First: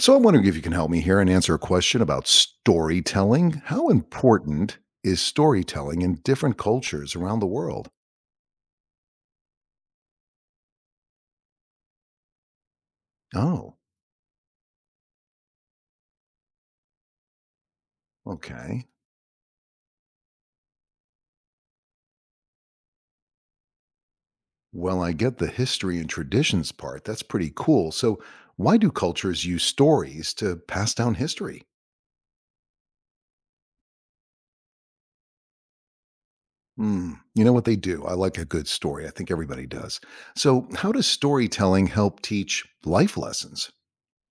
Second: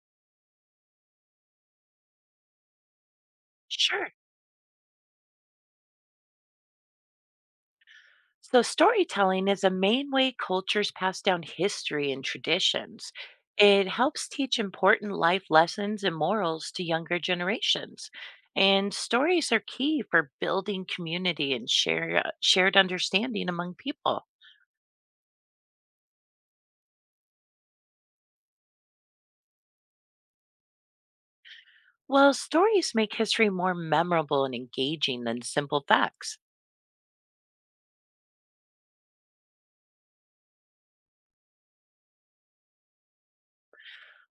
So I'm wondering if you can help me here and answer a question about storytelling. How Sure. important is storytelling in different cultures around the world? So, storytelling is a main way cultures pass down history and traditions. Oh, It helps teach important life lessons and morals to younger generations. okay. And stories are key for building community and shared understanding among people. Well, I get the history and traditions part. That's pretty cool. So, why do cultures use stories to pass down history? Well, stories make history more memorable and engaging than simple facts. Hmm. You know what they do? I like a good story. I think everybody does. So, how does storytelling help teach life lessons?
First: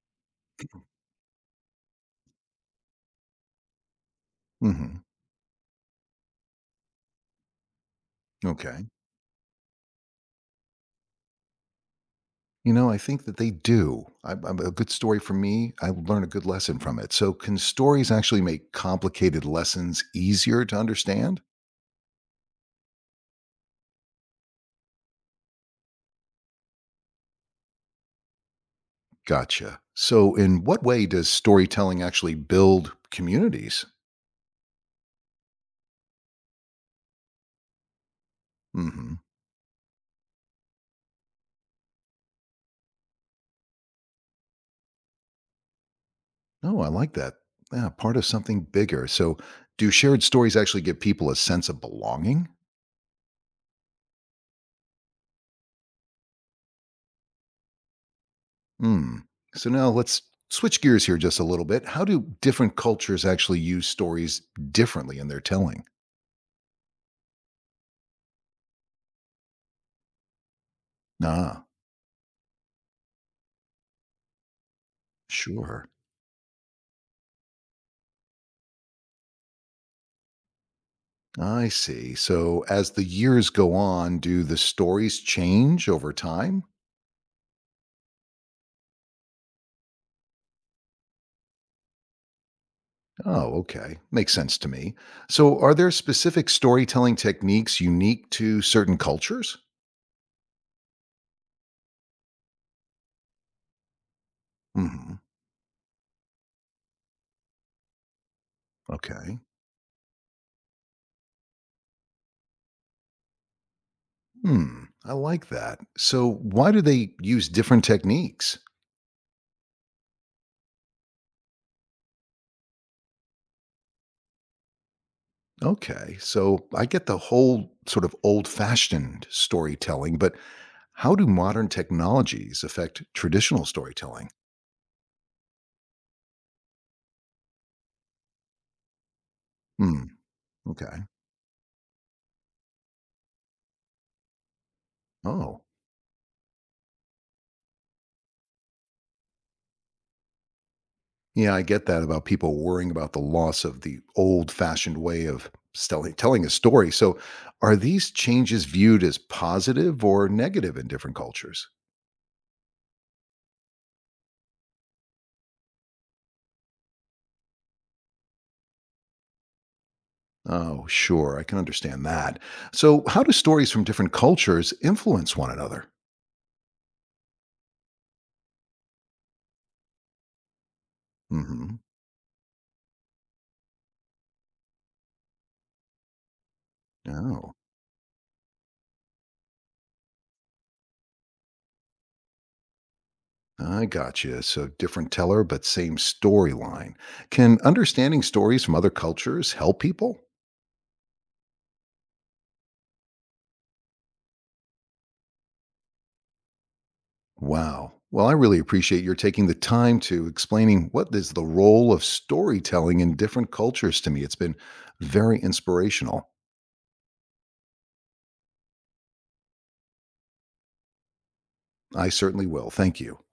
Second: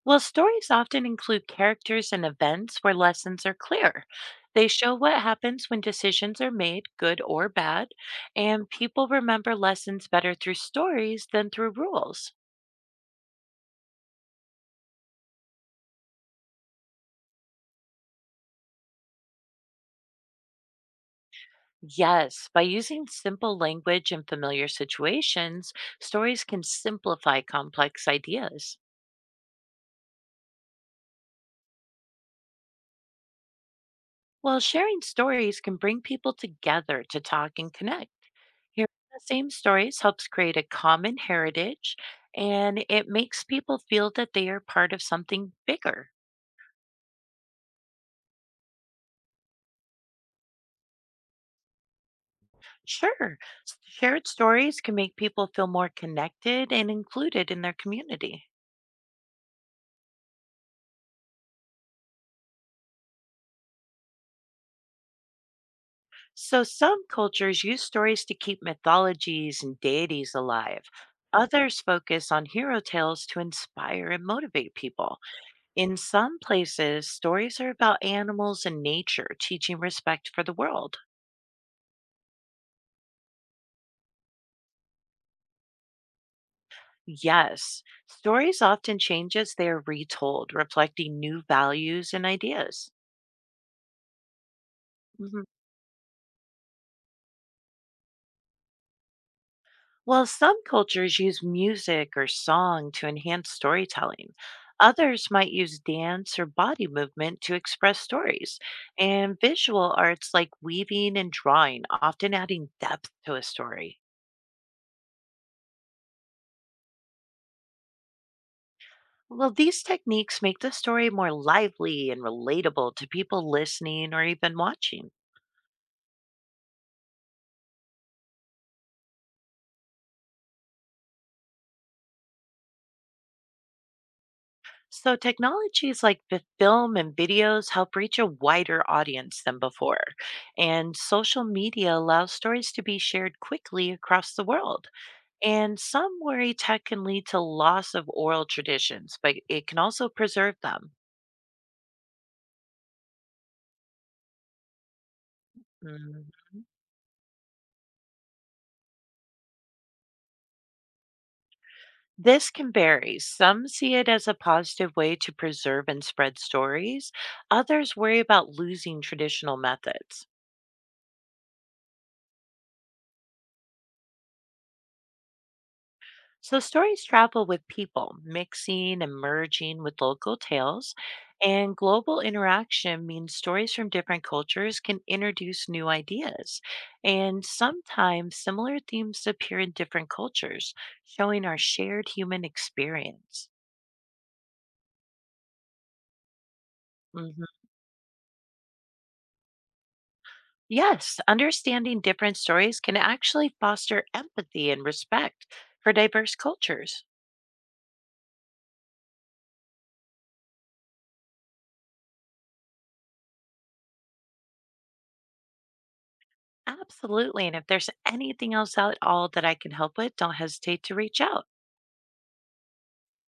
Well, stories often include characters and events where lessons are clear. They show hmm what happens when decisions are made, good or bad, and Okay. people remember lessons better through stories than through rules. You know, I think that they do. I'm a good story for me. I learn a good lesson from it. So, can stories actually make complicated lessons easier to understand? Yes, by using simple language and familiar situations, stories can simplify complex ideas. Gotcha. So, in what way does storytelling actually build communities? While sharing stories can bring people together to talk and connect. Hearing Mm-hmm. the same stories helps create a common heritage, and it makes people feel that they are part of something bigger. Oh, I like that. Yeah, part of something bigger. So, do shared stories actually give people a sense of belonging? Sure, shared stories can make people feel more connected and included in their community. Hmm. So, now let's switch gears here just a little bit. How do different cultures actually use stories differently in their telling? So, some cultures use stories to keep mythologies and deities alive. Ah, Others focus on hero tales to inspire and motivate people. sure. In some places, stories are about animals and nature, teaching respect for the world. I see. So as the years go on, do the stories change over time? Yes, stories often change as they are retold, reflecting new values and ideas. Oh, okay. Makes sense to me. Hmm. So are there specific storytelling techniques unique to certain cultures? While some cultures use music or song to enhance storytelling, hmm others might use dance or body movement to express stories. And Okay. visual arts like weaving and drawing often adding depth to a story. Hmm. I like that. So why do they use different techniques? Well, these techniques make the story more lively and relatable to people listening or even watching. Okay. So I get the whole sort of old fashioned storytelling, but how do modern technologies affect traditional storytelling? So, technologies like film and videos help reach a wider audience than before. Hmm. And Okay. social media allows stories to be shared quickly across the world. Oh. And some worry tech can lead to loss of oral traditions, but it can also preserve them. Yeah, I get that about people worrying about the loss of the old-fashioned way of telling Mhm. telling a story. So, are these changes viewed as positive or negative in different cultures? This can vary. Some see it as a positive way to preserve and spread stories, others worry about losing traditional methods. Oh, sure, I can understand that. So, how do stories from different cultures influence one another? So stories travel with people, mixing and merging with local tales, and hmm global interaction means stories from different cultures can introduce new ideas. And Oh, sometimes similar themes appear in different cultures, showing our shared human experience. I gotcha. So, different teller but same storyline. Mhm. Can understanding stories from other cultures help people? Yes, understanding different stories can actually foster empathy and respect for diverse cultures. Wow. Well, I really appreciate your taking the time to explaining what is the role of storytelling in different cultures to me. It's been very inspirational. Absolutely. And if there's anything else at all that I can help with, don't hesitate to reach out. I certainly will. Thank you.